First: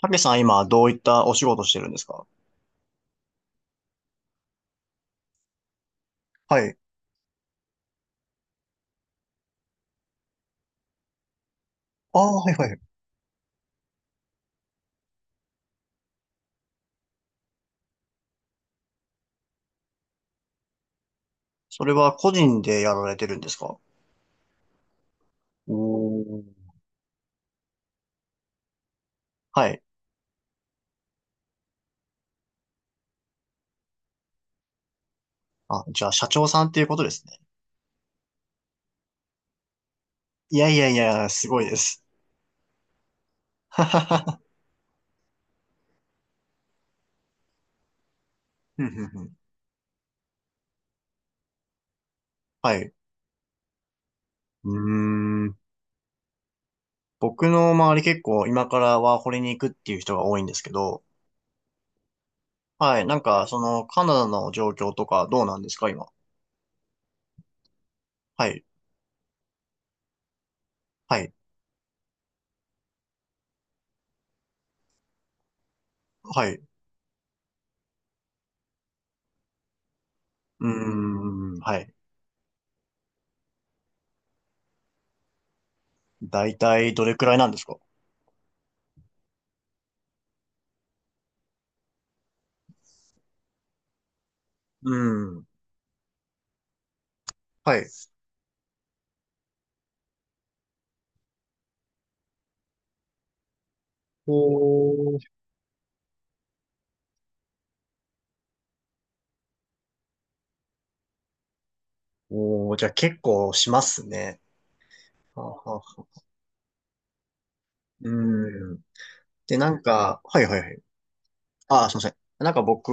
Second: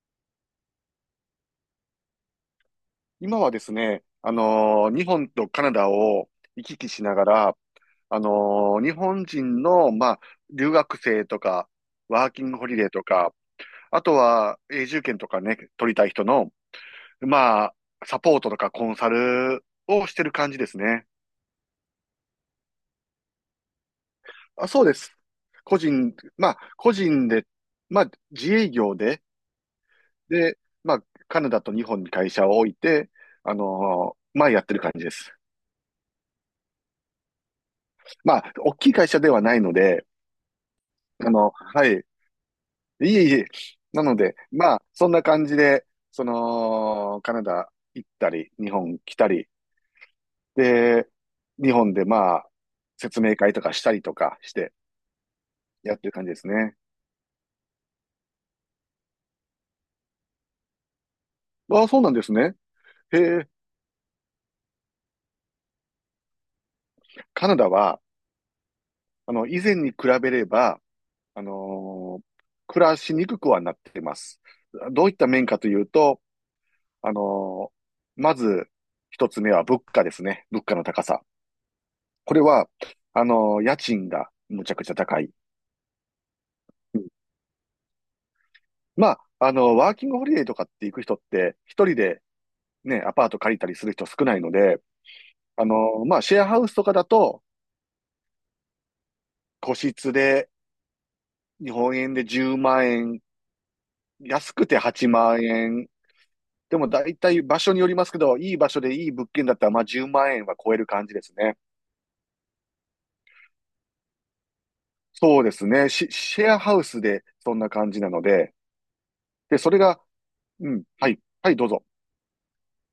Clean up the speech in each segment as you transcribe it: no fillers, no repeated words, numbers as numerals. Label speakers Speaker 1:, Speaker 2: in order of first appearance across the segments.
Speaker 1: たけさん、今どういったお仕事してるんですか？
Speaker 2: 今はですね、日本とカナダを
Speaker 1: は
Speaker 2: 行
Speaker 1: い。
Speaker 2: き来しながら、あの日本人の、まあ、留学生とか、
Speaker 1: あ
Speaker 2: ワー
Speaker 1: あ、
Speaker 2: キ
Speaker 1: は
Speaker 2: ン
Speaker 1: い
Speaker 2: グ
Speaker 1: は
Speaker 2: ホリ
Speaker 1: い。
Speaker 2: デーとか、あとは永住権とかね、取りたい人の、まあ、サポートとかコンサルをしてる感じですね。
Speaker 1: それは個人でやられてるんですか？
Speaker 2: あ、そうです。
Speaker 1: お
Speaker 2: 個人、
Speaker 1: ー。
Speaker 2: まあ、個人で、まあ、自営業で、
Speaker 1: はい。
Speaker 2: で、まあ、カナダと日本に会社を置いて、まあ、やってる感じです。
Speaker 1: あ、じゃあ社長さんっていうことですね。
Speaker 2: まあ、大きい会社ではないので、
Speaker 1: いやいやいや、すごいで
Speaker 2: は
Speaker 1: す。
Speaker 2: い。いえいえ。
Speaker 1: はは
Speaker 2: なので、
Speaker 1: は、
Speaker 2: まあ、そんな感じで、その、カナダ行ったり、日
Speaker 1: ふん
Speaker 2: 本
Speaker 1: ふん
Speaker 2: 来
Speaker 1: ふ
Speaker 2: た
Speaker 1: ん。
Speaker 2: り、で、日本でまあ、
Speaker 1: はい。
Speaker 2: 説明会とかしたりとかし
Speaker 1: う
Speaker 2: て、
Speaker 1: ーん。
Speaker 2: やってる感じですね。
Speaker 1: 僕の周り、結構今からワーホリに行くっていう人が多いんですけど、
Speaker 2: ああ、そうなんですね。
Speaker 1: はい。な
Speaker 2: へ
Speaker 1: んか、
Speaker 2: え、
Speaker 1: その、カナダの状況とかどうなんですか、今。
Speaker 2: カナダは、
Speaker 1: はい。
Speaker 2: 以前に比べれば、
Speaker 1: はい。
Speaker 2: あのー暮らしにくくはなっています。どういった面かというと、
Speaker 1: はい。う
Speaker 2: あのまず、一つ目は物価ですね。物
Speaker 1: ー
Speaker 2: 価の高さ。
Speaker 1: ん。はい。
Speaker 2: これは、あの、家賃がむちゃくちゃ高い。
Speaker 1: だいたい
Speaker 2: う
Speaker 1: ど
Speaker 2: ん
Speaker 1: れくらいなんですか？
Speaker 2: まあ、ワーキングホリデーとかって行く人って、一人でね、アパート借りたりする人少ないので、
Speaker 1: うーん。
Speaker 2: まあ、シェアハウスとかだと、
Speaker 1: はい。
Speaker 2: 個室で、日本円で10万円、
Speaker 1: お
Speaker 2: 安くて8
Speaker 1: ー、
Speaker 2: 万円。でも大体場所によりますけど、いい場所でいい物件だったら、まあ、10万円は超える感じですね。
Speaker 1: おー、じゃあ結構しますね。
Speaker 2: そ
Speaker 1: は
Speaker 2: う
Speaker 1: あ
Speaker 2: で
Speaker 1: は
Speaker 2: す
Speaker 1: あは
Speaker 2: ね。シ、
Speaker 1: あ、
Speaker 2: シェアハウスでそんな感じなので、
Speaker 1: うん。で、
Speaker 2: で、
Speaker 1: な
Speaker 2: それ
Speaker 1: ん
Speaker 2: が、
Speaker 1: か、はいはいは
Speaker 2: う
Speaker 1: い。
Speaker 2: ん、はい、はい、どう
Speaker 1: あ
Speaker 2: ぞ。
Speaker 1: あ、すいません。なんか僕、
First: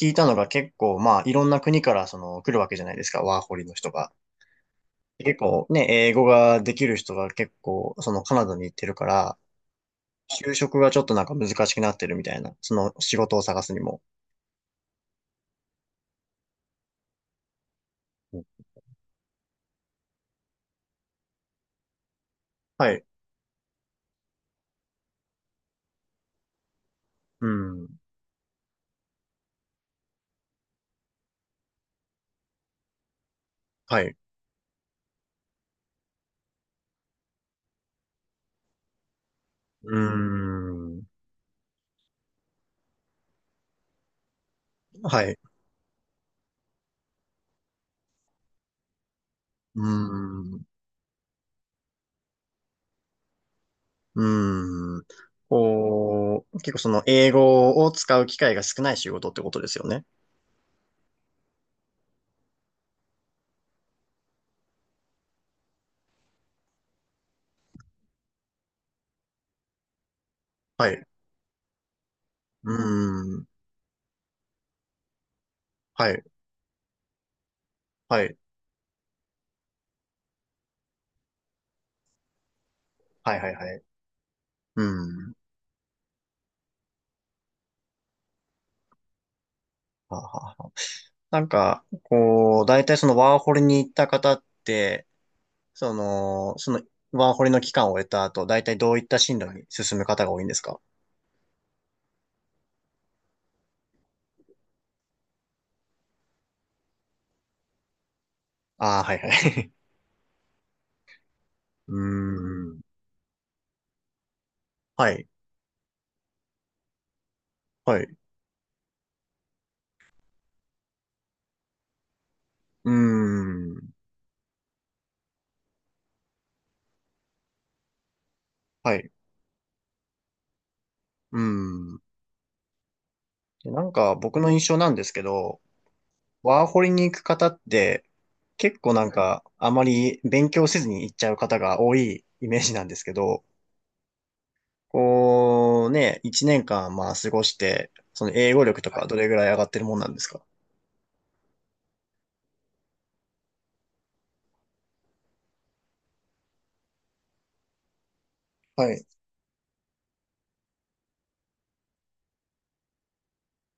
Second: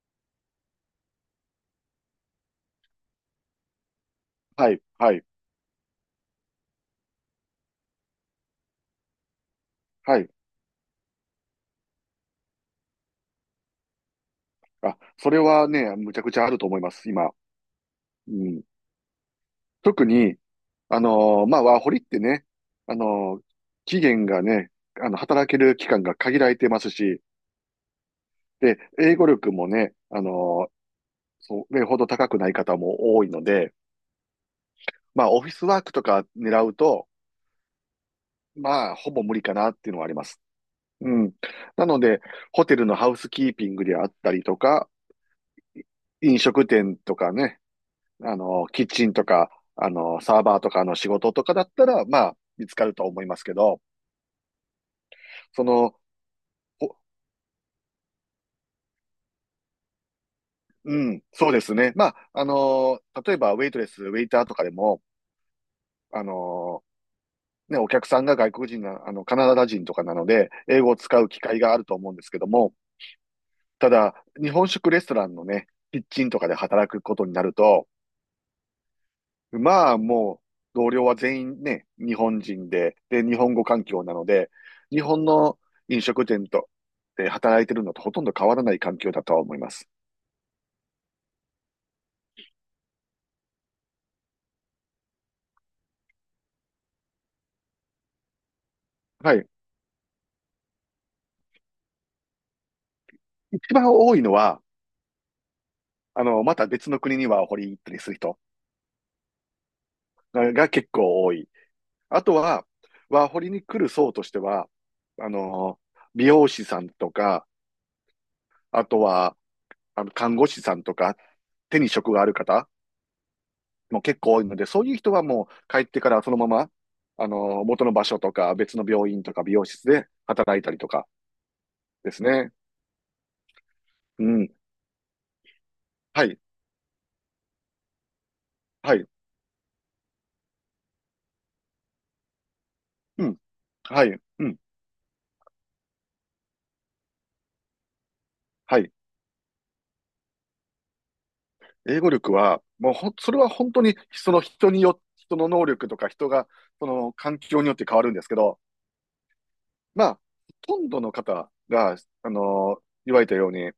Speaker 1: 聞いたのが結構、まあ、いろんな国からその来るわけじゃないですか、ワーホリの人が。
Speaker 2: はい、はい、
Speaker 1: 結構ね、英語ができる人が結構、そのカナダに行ってるから、
Speaker 2: はい。
Speaker 1: 就職がちょっとなんか難しくなってるみたいな、その仕事を探すにも。
Speaker 2: あ、それはね、むちゃくちゃあると思います、今。う
Speaker 1: うん、
Speaker 2: ん。特に、まあ、ワーホリってね、
Speaker 1: は
Speaker 2: あ
Speaker 1: い。
Speaker 2: のー期限がね、働ける期間が限られてますし、
Speaker 1: うん。
Speaker 2: で、英語力もね、ーそれほど高くない方も多いので、
Speaker 1: はい。
Speaker 2: まあ、オフィスワークとか狙うと、まあ、ほぼ無理かなって
Speaker 1: う
Speaker 2: いう
Speaker 1: ー
Speaker 2: のはあります。
Speaker 1: ん。
Speaker 2: うん。なので、ホテルのハウスキーピングであったりとか、
Speaker 1: はい。
Speaker 2: 飲食店とかね、キッチンとか、
Speaker 1: う
Speaker 2: サーバ
Speaker 1: ー
Speaker 2: ー
Speaker 1: ん。
Speaker 2: とかの仕事とかだったら、まあ、見つかると思いますけど、
Speaker 1: うーん。
Speaker 2: その、
Speaker 1: こう、結構そ
Speaker 2: ほ
Speaker 1: の英語を使う機会が少ない仕事ってことですよね。
Speaker 2: うん、そうですね。まあ、例えば、ウェイトレス、ウェイターとかでも、あの、ね、お客さんが外国人な、カナダ人とかなので、英
Speaker 1: は
Speaker 2: 語を
Speaker 1: い。
Speaker 2: 使う機会があると思うんですけど
Speaker 1: う
Speaker 2: も、
Speaker 1: ーん。
Speaker 2: ただ、日本食レストランのね、キッ
Speaker 1: はい。
Speaker 2: チンとかで働くことになると、
Speaker 1: はい。
Speaker 2: まあ、もう、同僚は全員ね、日本人で、で、
Speaker 1: は
Speaker 2: 日
Speaker 1: いは
Speaker 2: 本
Speaker 1: い
Speaker 2: 語
Speaker 1: はい。
Speaker 2: 環境なので、
Speaker 1: う
Speaker 2: 日本
Speaker 1: ーん。
Speaker 2: の飲食店と、で、働いてるのとほとんど変わらない環境だとは思います。
Speaker 1: はあはあはあ、なんか、こう、大体そのワーホリに行った方って、その、そのワーホリの期間を終えた後、大体どういった
Speaker 2: は
Speaker 1: 進路
Speaker 2: い。
Speaker 1: に進む方が多いんですか？
Speaker 2: 一番多いのは、また別の国にワーホリ行ったりする人
Speaker 1: ああー、はいはい。
Speaker 2: が結構多い。
Speaker 1: う
Speaker 2: あとは、
Speaker 1: ーん。
Speaker 2: ワーホリに来る層としては、
Speaker 1: は
Speaker 2: あ
Speaker 1: い。
Speaker 2: の、美容師さんとか、
Speaker 1: はい。
Speaker 2: あとは、看護師さんとか、手に職がある方
Speaker 1: うーん。
Speaker 2: も結構多いので、そういう人はもう帰ってからそのまま、元の場所とか別の
Speaker 1: はい。
Speaker 2: 病院とか美容室で働いたりとか
Speaker 1: うーん。
Speaker 2: ですね。
Speaker 1: でなんか
Speaker 2: う
Speaker 1: 僕の
Speaker 2: ん。
Speaker 1: 印象なんですけど、
Speaker 2: はい。
Speaker 1: ワーホリに行く方って、結構
Speaker 2: は
Speaker 1: な
Speaker 2: い。
Speaker 1: んか、あまり勉強せずに行っちゃう方が多いイメージなんですけ
Speaker 2: うん。
Speaker 1: ど、
Speaker 2: はい。うん。
Speaker 1: こうね、一年間まあ過ごして、その英語
Speaker 2: は
Speaker 1: 力と
Speaker 2: い。
Speaker 1: かどれぐらい上がってるもんなんですか？
Speaker 2: 英語力は、もうほん、それは本当にその人によ、人の能力とか人が、その環境によって変わるんですけど、
Speaker 1: はい。
Speaker 2: まあ、ほとんどの方が、言われたように、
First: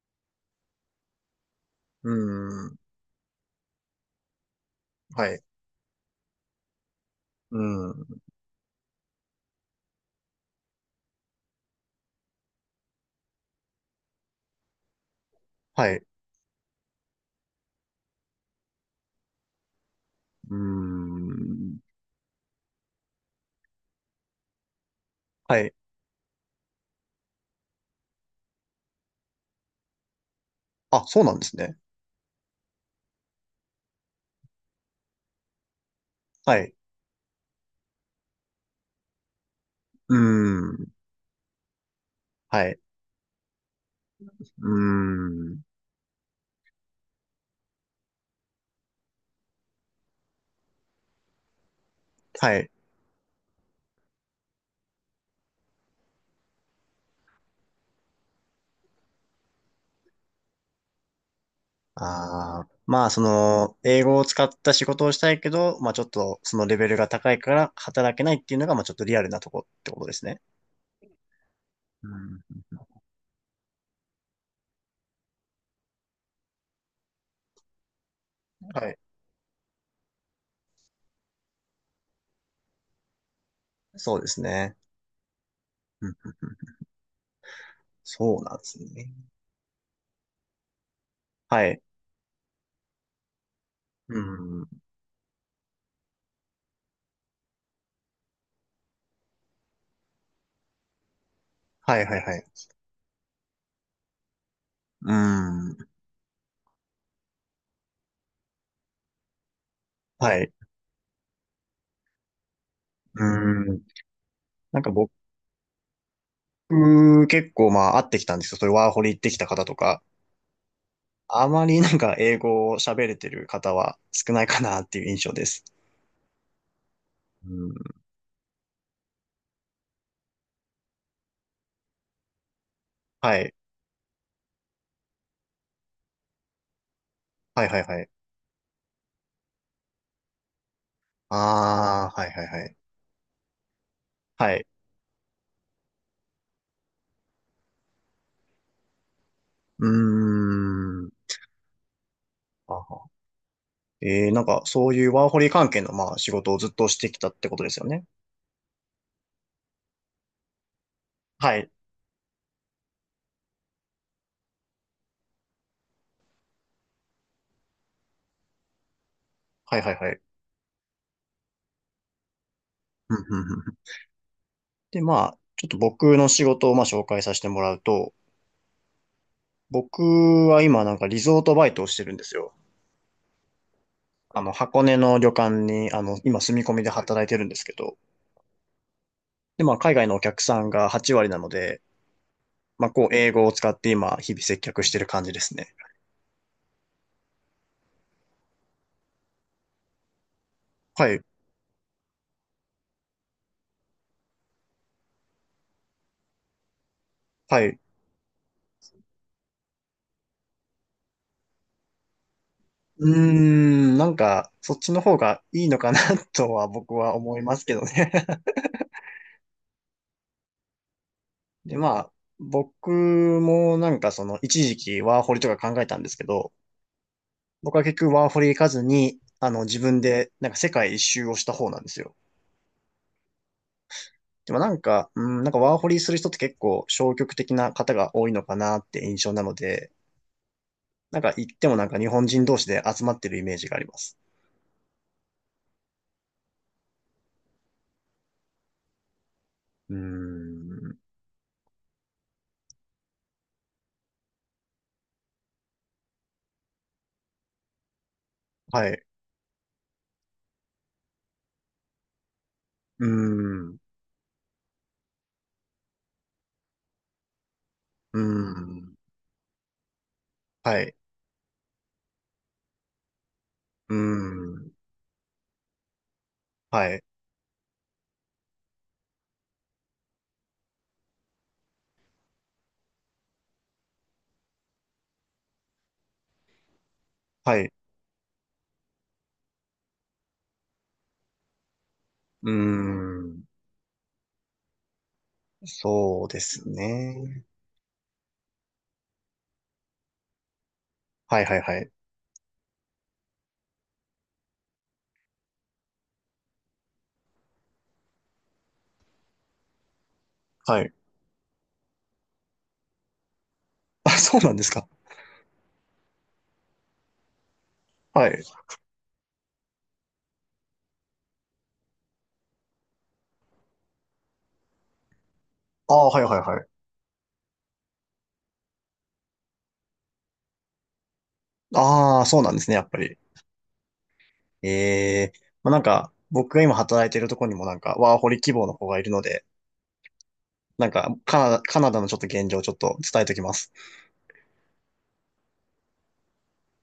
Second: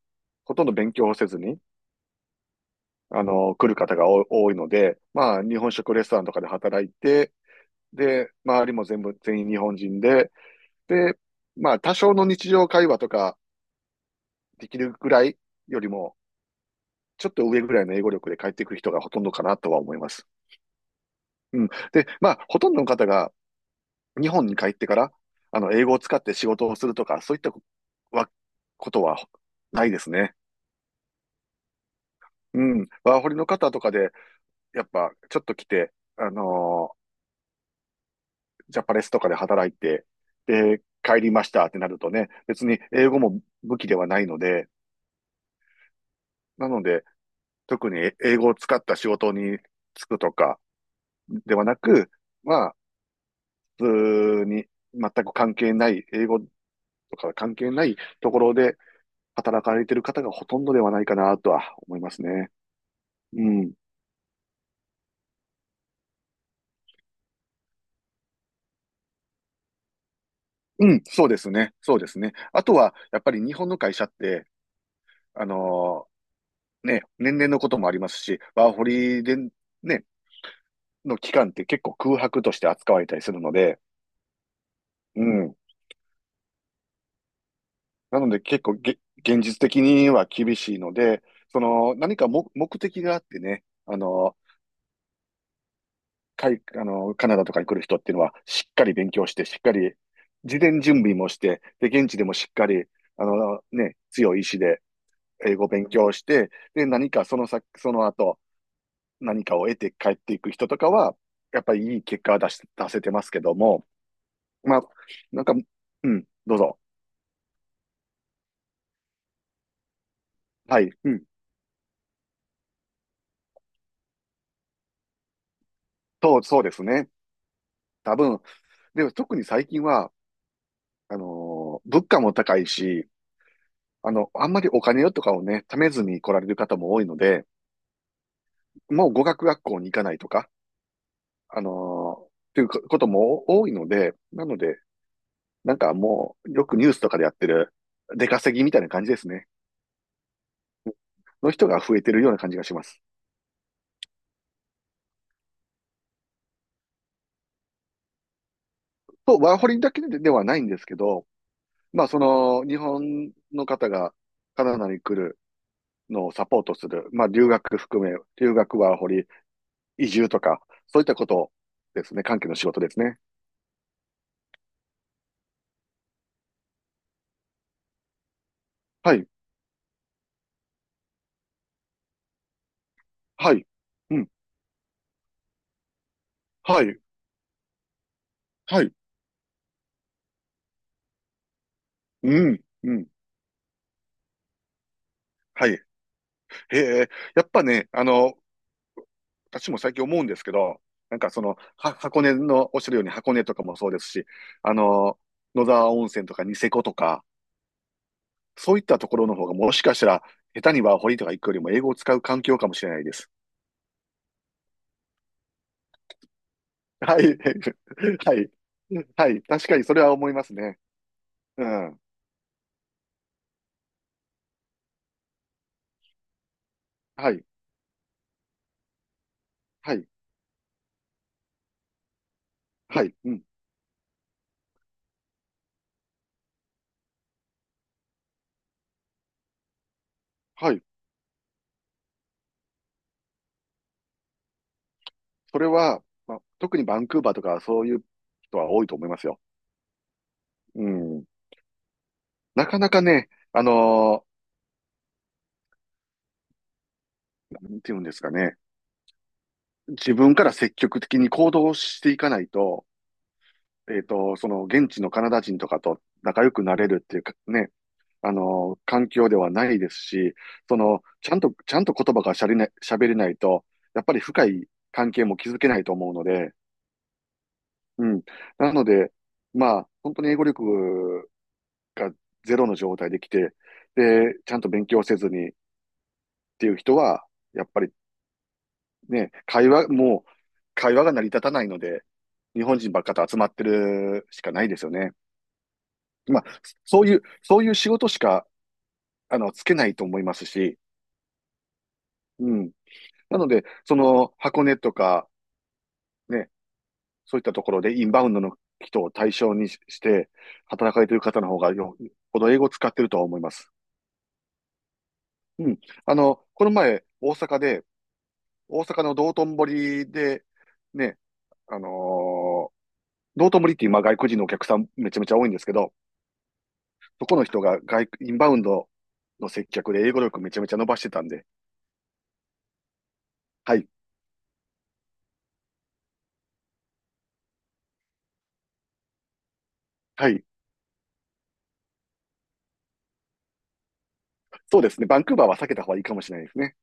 Speaker 2: ほとんど勉強をせずに、
Speaker 1: うーん。
Speaker 2: 来る方がお多いので、
Speaker 1: は
Speaker 2: ま
Speaker 1: い。
Speaker 2: あ、日本食レストランとかで働いて、
Speaker 1: うーん。
Speaker 2: で、周りも全部、全員日本人で、で、まあ、多少の日常会話とかできるぐらいより
Speaker 1: はい。う
Speaker 2: も、ちょっと上ぐらいの英語力で帰ってくる人がほとんどかなとは思います。
Speaker 1: ー
Speaker 2: うん。
Speaker 1: ん。
Speaker 2: で、まあ、ほとんどの方が日本に帰ってから、
Speaker 1: はい。
Speaker 2: 英語を使って仕事をするとか、そういったはことはないですね。
Speaker 1: あ、そうなんですね。
Speaker 2: うん。ワーホリの方とかで、やっぱ、ちょっと来て、
Speaker 1: はい。
Speaker 2: ジャパレスとかで働いて、
Speaker 1: うー
Speaker 2: で、
Speaker 1: ん。
Speaker 2: 帰りましたってなるとね、
Speaker 1: は
Speaker 2: 別
Speaker 1: い。
Speaker 2: に英語も武器ではないの
Speaker 1: う
Speaker 2: で、
Speaker 1: ーん。
Speaker 2: なので、特に英語を使った仕事に就くとかではなく、
Speaker 1: は
Speaker 2: ま
Speaker 1: い。
Speaker 2: あ、普通に全く関係ない、英語とか関係ないところで働かれている方がほとんどではないかなとは思いますね。
Speaker 1: ああ、まあ、そ
Speaker 2: うん。
Speaker 1: の、英語を使った仕事をしたいけど、まあ、ちょっと、そのレベルが高いから働けないっていうのが、まあ、ちょっとリアルなとこってことですね。
Speaker 2: うん、そうですね。そう
Speaker 1: う
Speaker 2: ですね。
Speaker 1: ん。
Speaker 2: あとは、やっぱり日本の会社って、あのね、年齢のこともありますし、ワーホ
Speaker 1: はい。
Speaker 2: リで、ね、の期間って結構空白として扱われたりするので、
Speaker 1: そうですね。
Speaker 2: うん。
Speaker 1: うんうんうん、
Speaker 2: なの
Speaker 1: そ
Speaker 2: で
Speaker 1: うなんで
Speaker 2: 結構
Speaker 1: す
Speaker 2: げ、
Speaker 1: ね。
Speaker 2: 現実的には厳しいので、そ
Speaker 1: はい。
Speaker 2: の何か目的があってね、あ
Speaker 1: う
Speaker 2: の、
Speaker 1: ん。
Speaker 2: かい、あの、カナダとかに来る人っていうのはしっかり勉強して、しっかり事前準備もして、で、
Speaker 1: はい
Speaker 2: 現
Speaker 1: は
Speaker 2: 地
Speaker 1: い
Speaker 2: でも
Speaker 1: はい。
Speaker 2: しっかり、ね、強い意志で
Speaker 1: う
Speaker 2: 英語を勉
Speaker 1: ん。
Speaker 2: 強して、で、何かその先、その後、何かを得て帰って
Speaker 1: は
Speaker 2: いく
Speaker 1: い。
Speaker 2: 人とかは、やっぱりいい結果は出し、出せてま
Speaker 1: う
Speaker 2: すけど
Speaker 1: ん。
Speaker 2: も、ま
Speaker 1: な
Speaker 2: あ、
Speaker 1: んか僕、
Speaker 2: なんか、うん、どうぞ。
Speaker 1: 結構まあ、会ってきたんですよ。そういうワーホリ行ってきた方とか、
Speaker 2: はい、うん、
Speaker 1: あまりなんか英語を喋れてる方は少ないかなっていう印象です。
Speaker 2: そうですね。
Speaker 1: うん。
Speaker 2: 多分、でも特に最近は、物価も高いし、
Speaker 1: はい。
Speaker 2: あんまりお金とかをね、貯めずに来られる方も多いので、
Speaker 1: はいはいはい。
Speaker 2: もう語学学校に行かないとか、あ
Speaker 1: あ
Speaker 2: の
Speaker 1: あ、は
Speaker 2: っ
Speaker 1: いはい
Speaker 2: てい
Speaker 1: は
Speaker 2: う
Speaker 1: い。
Speaker 2: ことも多いので、な
Speaker 1: は
Speaker 2: の
Speaker 1: い。
Speaker 2: で、なんかもう、よくニュースとかでやってる、出稼ぎみたいな感じですね。
Speaker 1: うーん。
Speaker 2: の人が増えてるような感じが
Speaker 1: あ
Speaker 2: します。
Speaker 1: は。えー、なんか、そういうワーホリ関係の、まあ、仕事をずっとしてきたってことですよね。
Speaker 2: ワーホリだけではないんですけど、
Speaker 1: はい。
Speaker 2: まあ、その、日本の方がカナダに来るのをサポートする、まあ、留学含め、留学ワーホリ、
Speaker 1: はいはい
Speaker 2: 移
Speaker 1: はい。
Speaker 2: 住とか、そういったことですね、関係の仕事です
Speaker 1: うん
Speaker 2: ね。
Speaker 1: うんうんうん、で、まあ、ちょっと僕の仕事を、まあ、紹介させてもらうと、
Speaker 2: はい。
Speaker 1: 僕は今、なんか、リゾートバイトをしてるんですよ。
Speaker 2: はい。うん。
Speaker 1: あの、箱根の旅館に、あの、今、住み込
Speaker 2: は
Speaker 1: みで
Speaker 2: い。
Speaker 1: 働いてるんですけど、
Speaker 2: はい。
Speaker 1: で、まあ、海外のお客さんが8割なので、
Speaker 2: うん。
Speaker 1: まあ、
Speaker 2: うん。
Speaker 1: こう、英語を使って今、日々接客してる感じです
Speaker 2: は
Speaker 1: ね。
Speaker 2: い。へえ。やっぱね、私も最近思うんですけど、
Speaker 1: は
Speaker 2: なん
Speaker 1: い。
Speaker 2: かその、箱根の、おっしゃるように箱根とかもそうですし、あの、野沢温泉とかニセコとか、
Speaker 1: はい。
Speaker 2: そういったところの方がもしかしたら、下手にワーホリとか行くよりも英語を使う環境かもしれない
Speaker 1: う
Speaker 2: で
Speaker 1: ー
Speaker 2: す。
Speaker 1: ん、なんか、そっちの方がいいのかな とは僕は
Speaker 2: は
Speaker 1: 思
Speaker 2: い。
Speaker 1: いますけどね。
Speaker 2: はい。はい。確かにそれは思いますね。う
Speaker 1: で、ま
Speaker 2: ん。
Speaker 1: あ、僕もなんかその、一時期ワーホリとか考えたんですけど、
Speaker 2: はい。
Speaker 1: 僕は結局ワーホリ行かずに、あの、自
Speaker 2: は
Speaker 1: 分
Speaker 2: い。
Speaker 1: でなんか世界一周をした方なんですよ。
Speaker 2: はい。うん。
Speaker 1: でもなんか、うん、なんかワーホリする人って結構消極的な方が多いのかなって印象なので、
Speaker 2: はい。
Speaker 1: なんか行ってもなんか日本人同士で集まってるイメージがあります。
Speaker 2: それは、まあ、特にバンクーバーとかそういう人は多いと思いますよ。
Speaker 1: うー
Speaker 2: う
Speaker 1: ん、
Speaker 2: ん。なかなかね、なんていうんですかね、
Speaker 1: はい、
Speaker 2: 自分から積極的に行動していかないと、
Speaker 1: うーん、
Speaker 2: えっと、その現地のカナダ人とかと仲良くなれるっていうかね、
Speaker 1: うーん、
Speaker 2: 環境ではないですし、そ
Speaker 1: はい、
Speaker 2: の、ちゃんと、ちゃんと言葉がしゃれない、喋れないと、
Speaker 1: うー
Speaker 2: やっぱり深い
Speaker 1: ん。
Speaker 2: 関係も築けないと思うので、
Speaker 1: はい。
Speaker 2: うん。なので、まあ、本当に英語力がゼロの状態で来て、で、ちゃんと勉強せずにっていう人は、
Speaker 1: は
Speaker 2: やっ
Speaker 1: い。
Speaker 2: ぱりね、もう会話が成り立たないので、
Speaker 1: うー
Speaker 2: 日本人ばっかと集
Speaker 1: ん。
Speaker 2: まってるしかないですよね。
Speaker 1: そうで
Speaker 2: まあ、
Speaker 1: す
Speaker 2: そういう、
Speaker 1: ね。
Speaker 2: そういう仕事しか、つけないと思いますし、
Speaker 1: はいはいはい。
Speaker 2: うん。なので、その、箱根とか、ね、そういったところでインバウンドの人を対象にして、
Speaker 1: はい。
Speaker 2: 働かれてる方の方ほど英語を使ってるとは思います。
Speaker 1: あ、そうなんですか。
Speaker 2: うん。この前、大阪で、
Speaker 1: はい。
Speaker 2: 大阪の道頓堀で、ね、あのー道頓堀って今外国人のお客さんめちゃめちゃ多いんですけど、
Speaker 1: ああ、はいはいはい。
Speaker 2: そこの人がインバウンドの接客で英語力めちゃめちゃ伸ばしてたんで、
Speaker 1: ああ、そうなんですね、やっぱり。
Speaker 2: はい、
Speaker 1: ええ、まあ、なんか、僕が今働いてるとこにもなんか、ワーホリ希望の子がいるので、
Speaker 2: はい、
Speaker 1: なんか、カナダ、カナダのちょっと現状をちょっと伝えときます。
Speaker 2: そうですね、バンクーバーは避けた方がいいかもしれないですね。